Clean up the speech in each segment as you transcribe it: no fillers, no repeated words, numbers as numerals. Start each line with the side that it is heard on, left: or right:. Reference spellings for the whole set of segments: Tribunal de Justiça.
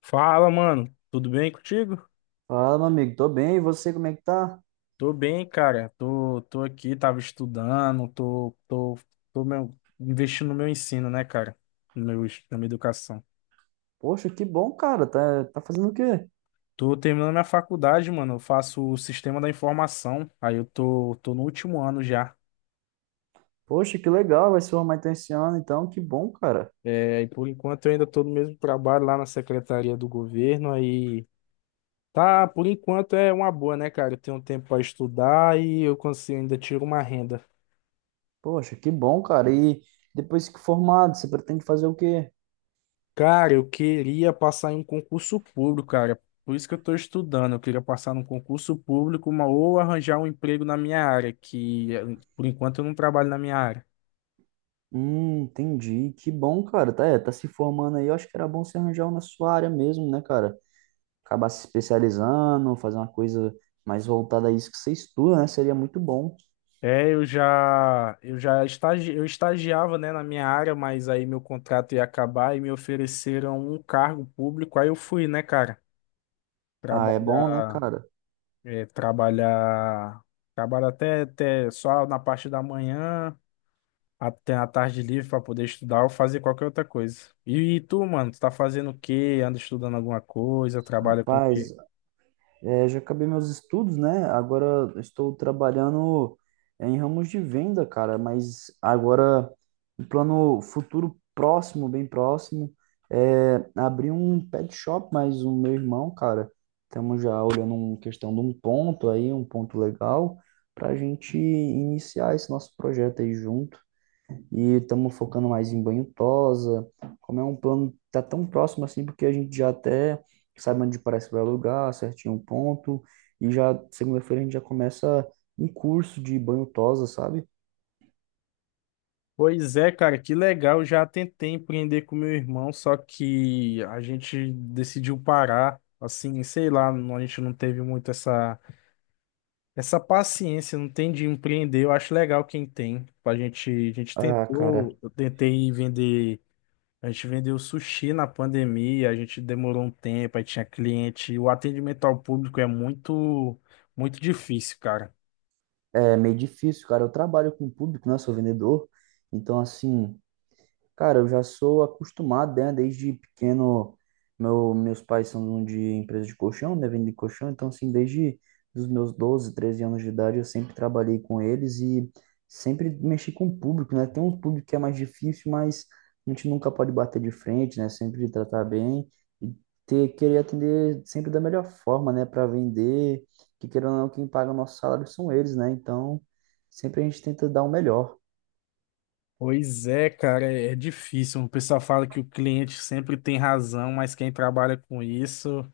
left: Fala, mano. Tudo bem contigo?
right: Fala, meu amigo, tô bem, e você, como é que tá?
left: Tô bem, cara. Tô aqui, tava estudando, investindo no meu ensino, né, cara? No meu, es- Na minha educação.
right: Poxa, que bom, cara, tá fazendo o quê?
left: Tô terminando minha faculdade, mano. Eu faço o sistema da informação. Aí eu tô no último ano já.
right: Poxa, que legal, vai se formar então esse ano, então, que bom, cara.
left: É, e por enquanto eu ainda tô no mesmo trabalho lá na Secretaria do Governo. Aí tá, por enquanto é uma boa, né, cara? Eu tenho um tempo pra estudar e eu consigo ainda tiro uma renda.
right: Poxa, que bom, cara, e depois que formado, você pretende fazer o quê?
left: Cara, eu queria passar em um concurso público, cara. Por isso que eu estou estudando. Eu queria passar num concurso público, uma, ou arranjar um emprego na minha área, por enquanto eu não trabalho na minha área.
right: Entendi, que bom, cara, tá se formando aí, eu acho que era bom você arranjar uma na sua área mesmo, né, cara? Acabar se especializando, fazer uma coisa mais voltada a isso que você estuda, né, seria muito bom.
left: É, eu estagiava, né, na minha área, mas aí meu contrato ia acabar e me ofereceram um cargo público. Aí eu fui, né, cara,
right: Ah, é bom, né,
left: trabalhar,
right: cara?
left: eh, trabalhar, trabalhar até, até só na parte da manhã. Tem a tarde livre pra poder estudar ou fazer qualquer outra coisa. E, tu, mano, tu tá fazendo o quê? Anda estudando alguma coisa? Trabalha com o
right: Rapaz,
left: quê?
right: é, já acabei meus estudos, né? Agora estou trabalhando em ramos de venda, cara, mas agora o plano futuro próximo, bem próximo, é abrir um pet shop, mas o meu irmão, cara, estamos já olhando uma questão de um ponto aí, um ponto legal, para a gente iniciar esse nosso projeto aí junto. E estamos focando mais em banho tosa, como é um plano que tá tão próximo assim, porque a gente já até sabe onde parece que vai alugar, certinho o ponto, e já segunda-feira a gente já começa um curso de banho tosa, sabe?
left: Pois é, cara, que legal. Eu já tentei empreender com meu irmão, só que a gente decidiu parar. Assim, sei lá, a gente não teve muito essa, essa paciência, não tem de empreender. Eu acho legal quem tem. A gente
right: Ah, cara,
left: tentou, eu tentei vender. A gente vendeu sushi na pandemia, a gente demorou um tempo, aí tinha cliente. O atendimento ao público é muito, muito difícil, cara.
right: é meio difícil, cara. Eu trabalho com público, né? Sou vendedor, então assim, cara, eu já sou acostumado, né? Desde pequeno, meus pais são de empresa de colchão, né? Vendem colchão, então assim, desde os meus 12, 13 anos de idade, eu sempre trabalhei com eles e sempre mexi com o público, né? Tem um público que é mais difícil, mas a gente nunca pode bater de frente, né? Sempre tratar bem e ter, querer atender sempre da melhor forma, né? Para vender, que querendo ou não, quem paga o nosso salário são eles, né? Então, sempre a gente tenta dar o melhor.
left: Pois é, cara, é difícil. O pessoal fala que o cliente sempre tem razão, mas quem trabalha com isso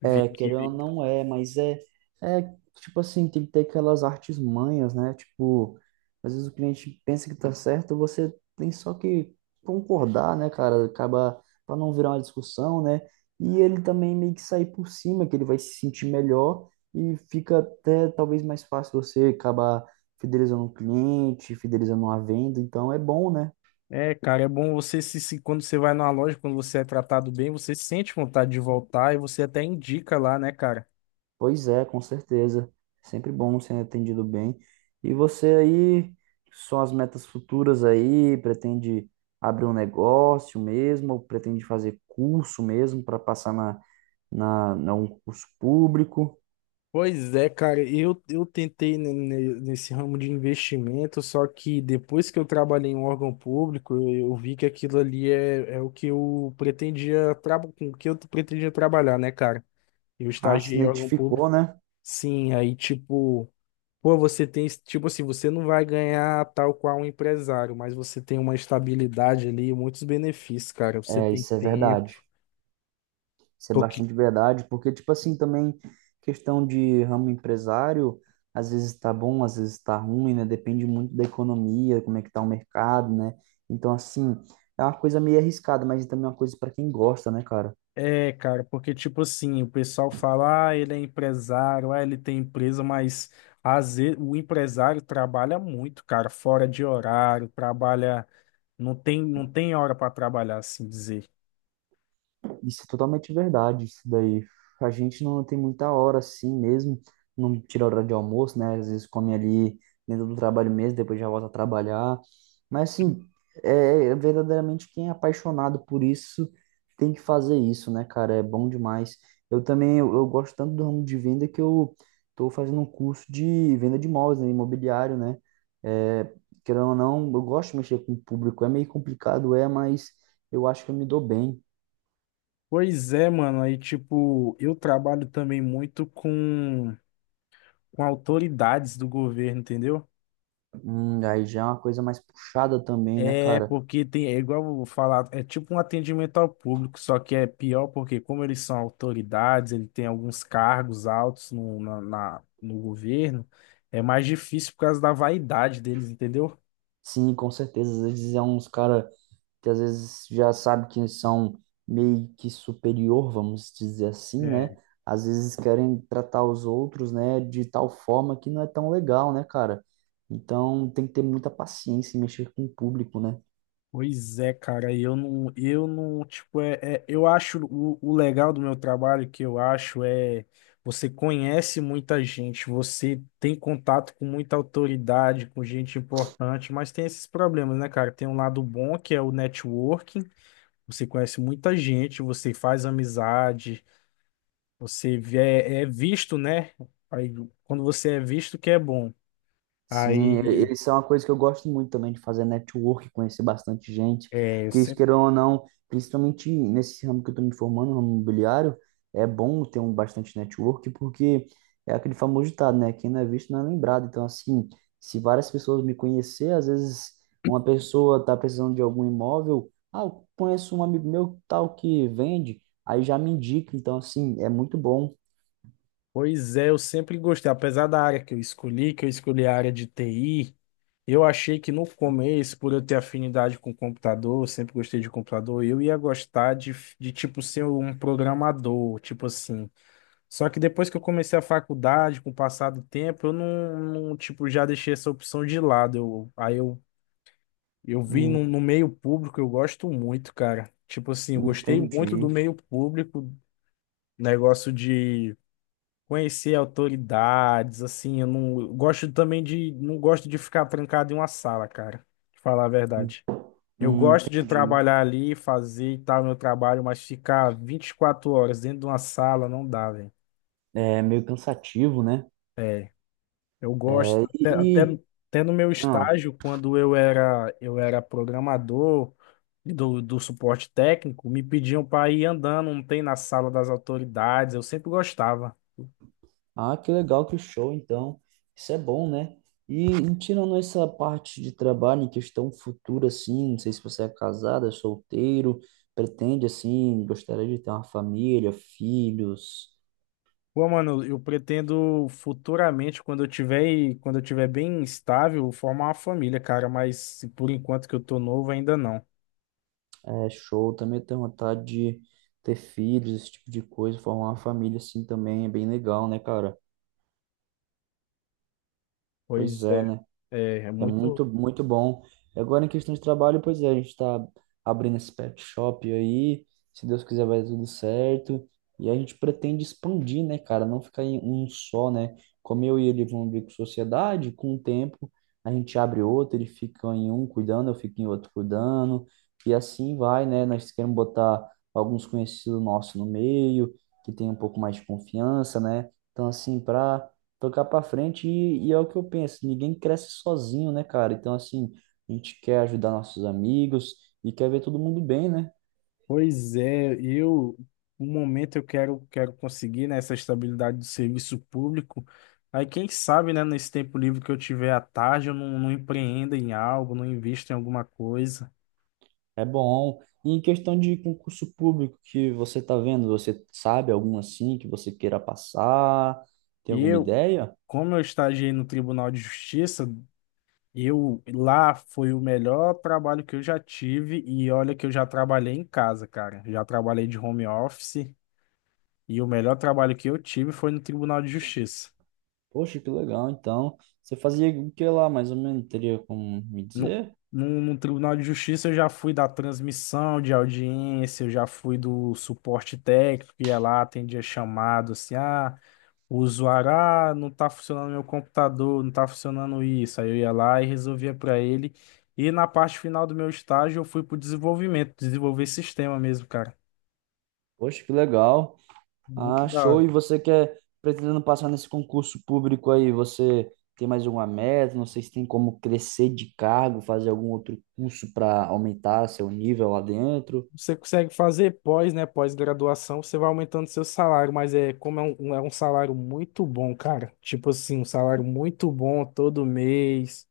left: vê
right: É,
left: que.
right: querendo ou não é, mas é tipo assim, tem que ter aquelas artes manhas, né? Tipo, às vezes o cliente pensa que tá certo, você tem só que concordar, né, cara? Acaba para não virar uma discussão, né? E ele também meio que sair por cima, que ele vai se sentir melhor e fica até talvez mais fácil você acabar fidelizando um cliente, fidelizando uma venda, então é bom, né?
left: É, cara, é bom você quando você vai numa loja, quando você é tratado bem, você sente vontade de voltar e você até indica lá, né, cara?
right: Pois é, com certeza. Sempre bom ser atendido bem. E você aí, são as metas futuras aí? Pretende abrir um negócio mesmo? Ou pretende fazer curso mesmo para passar na um curso público?
left: Pois é, cara, eu tentei nesse ramo de investimento, só que depois que eu trabalhei em um órgão público, eu vi que aquilo ali é, é o que eu pretendia, com o que eu pretendia trabalhar, né, cara? Eu
right: Ah, se
left: estagiei em órgão público.
right: identificou, né?
left: Sim, aí tipo, pô, você tem, tipo assim, você não vai ganhar tal qual um empresário, mas você tem uma estabilidade ali, muitos benefícios, cara. Você
right: É,
left: tem
right: isso é
left: tempo.
right: verdade. Isso é bastante verdade, porque, tipo assim, também questão de ramo empresário, às vezes tá bom, às vezes tá ruim, né? Depende muito da economia, como é que tá o mercado, né? Então, assim, é uma coisa meio arriscada, mas também é uma coisa para quem gosta, né, cara?
left: É, cara, porque tipo assim, o pessoal fala, ah, ele é empresário, ah, ele tem empresa, mas às vezes, o empresário trabalha muito, cara, fora de horário, trabalha, não tem hora para trabalhar, assim dizer.
right: Isso é totalmente verdade, isso daí. A gente não tem muita hora assim mesmo, não tira hora de almoço, né? Às vezes come ali dentro do trabalho mesmo, depois já volta a trabalhar. Mas assim, é verdadeiramente quem é apaixonado por isso tem que fazer isso, né, cara? É bom demais. Eu também, eu gosto tanto do ramo de venda que eu tô fazendo um curso de venda de imóveis, né, imobiliário, né? É, querendo ou não, eu gosto de mexer com o público, é meio complicado, é, mas eu acho que eu me dou bem.
left: Pois é, mano, aí tipo, eu trabalho também muito com autoridades do governo, entendeu?
right: Aí já é uma coisa mais puxada também, né,
left: É
right: cara?
left: porque tem, é igual eu vou falar, é tipo um atendimento ao público, só que é pior porque como eles são autoridades, ele tem alguns cargos altos no governo, é mais difícil por causa da vaidade deles, entendeu?
right: Sim, com certeza. Às vezes é uns cara que às vezes já sabe que são meio que superior, vamos dizer assim, né? Às vezes querem tratar os outros, né, de tal forma que não é tão legal, né, cara? Então tem que ter muita paciência em mexer com o público, né?
left: Pois é, cara, eu não, tipo, eu acho o legal do meu trabalho que eu acho é você conhece muita gente, você tem contato com muita autoridade, com gente importante, mas tem esses problemas, né, cara? Tem um lado bom que é o networking, você conhece muita gente, você faz amizade, é, é visto, né? Aí, quando você é visto que é bom.
right: Sim, e-
left: Aí
right: eles são uma coisa que eu gosto muito também de fazer network, conhecer bastante gente,
left: é,
right: porque isso, queira ou não, principalmente nesse ramo que eu estou me formando, no ramo imobiliário, é bom ter um bastante network, porque é aquele famoso ditado, né? Quem não é visto não é lembrado. Então, assim, se várias pessoas me conhecer, às vezes uma pessoa está precisando de algum imóvel, ah, eu conheço um amigo meu tal que vende, aí já me indica. Então, assim, é muito bom.
left: Pois é, eu sempre gostei, apesar da área que eu escolhi a área de TI, eu achei que no começo, por eu ter afinidade com computador, eu sempre gostei de computador, eu ia gostar de tipo ser um programador, tipo assim. Só que depois que eu comecei a faculdade, com o passar do tempo, eu não, não, tipo já deixei essa opção de lado. Eu vi
right: Hum,
left: no meio público, eu gosto muito, cara. Tipo assim, eu gostei muito do
right: entendi.
left: meio público, negócio de conhecer autoridades, assim, eu gosto também de, não gosto de ficar trancado em uma sala, cara, de falar a verdade. Eu gosto de
right: Entendi.
left: trabalhar ali, fazer e tal, meu trabalho, mas ficar 24 horas dentro de uma sala não dá, velho.
right: É meio cansativo, né?
left: É, eu gosto,
right: É, e,
left: até no meu
right: ah,
left: estágio, quando eu era programador do, do suporte técnico, me pediam para ir andando, não tem na sala das autoridades, eu sempre gostava.
right: que legal, que show, então. Isso é bom, né? E tirando essa parte de trabalho em questão futura, assim, não sei se você é casada, solteiro, pretende, assim, gostaria de ter uma família, filhos,
left: Pô, mano, eu pretendo futuramente, quando eu tiver bem estável, formar uma família, cara, mas por enquanto que eu tô novo ainda não.
right: é show, também tenho vontade de ter filhos, esse tipo de coisa, formar uma família, assim, também é bem legal, né, cara? Pois
left: Pois
right: é,
left: é,
right: né?
left: é, é
right: É
left: muito.
right: muito, muito bom. E agora, em questão de trabalho, pois é, a gente está abrindo esse pet shop aí. Se Deus quiser, vai dar tudo certo. E a gente pretende expandir, né, cara? Não ficar em um só, né? Como eu e ele vão abrir com sociedade, com o tempo a gente abre outro, ele fica em um cuidando, eu fico em outro cuidando. E assim vai, né? Nós queremos botar alguns conhecidos nossos no meio, que tem um pouco mais de confiança, né? Então, assim, para tocar para frente e é o que eu penso, ninguém cresce sozinho, né, cara? Então, assim, a gente quer ajudar nossos amigos e quer ver todo mundo bem, né?
left: Pois é, eu, no momento eu quero, quero conseguir, né, essa estabilidade do serviço público. Aí quem sabe, né, nesse tempo livre que eu tiver à tarde, eu não empreenda em algo, não invisto em alguma coisa.
right: É bom. E em questão de concurso público que você tá vendo, você sabe algum assim que você queira passar? Tem
left: E
right: alguma
left: eu,
right: ideia?
left: como eu estagiei no Tribunal de Justiça, eu lá foi o melhor trabalho que eu já tive e olha que eu já trabalhei em casa, cara. Já trabalhei de home office e o melhor trabalho que eu tive foi no Tribunal de Justiça.
right: Poxa, que legal. Então, você fazia o que lá, mais ou menos? Teria como me
left: No,
right: dizer?
left: no Tribunal de Justiça eu já fui da transmissão de audiência, eu já fui do suporte técnico, ia lá, atendia chamado, assim, ah, o usuário, ah, não tá funcionando meu computador, não tá funcionando isso. Aí eu ia lá e resolvia para ele. E na parte final do meu estágio eu fui pro desenvolvimento, desenvolver sistema mesmo, cara.
right: Poxa, que legal.
left: Muito
right: Ah,
left: da
right: show. E
left: hora.
right: você quer, pretendendo passar nesse concurso público aí, você tem mais alguma meta? Não sei se tem como crescer de cargo, fazer algum outro curso para aumentar seu nível lá dentro.
left: Você consegue fazer pós, né? Pós-graduação, você vai aumentando seu salário, mas é como é um salário muito bom, cara. Tipo assim, um salário muito bom todo mês.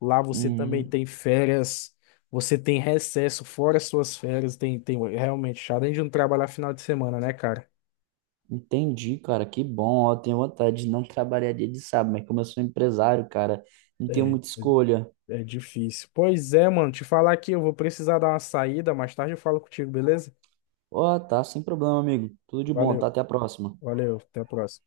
left: Lá você também
right: Hum,
left: tem férias, você tem recesso fora suas férias, tem realmente, além de não trabalhar final de semana, né, cara?
right: entendi, cara. Que bom. Ó, eu tenho vontade de não trabalhar dia de sábado, mas como eu sou empresário, cara, não tenho
left: É,
right: muita escolha.
left: é difícil. Pois é, mano, te falar aqui, eu vou precisar dar uma saída, mais tarde eu falo contigo, beleza?
right: Ó, tá, sem problema, amigo. Tudo de bom, tá?
left: Valeu,
right: Até a próxima.
left: valeu, até a próxima.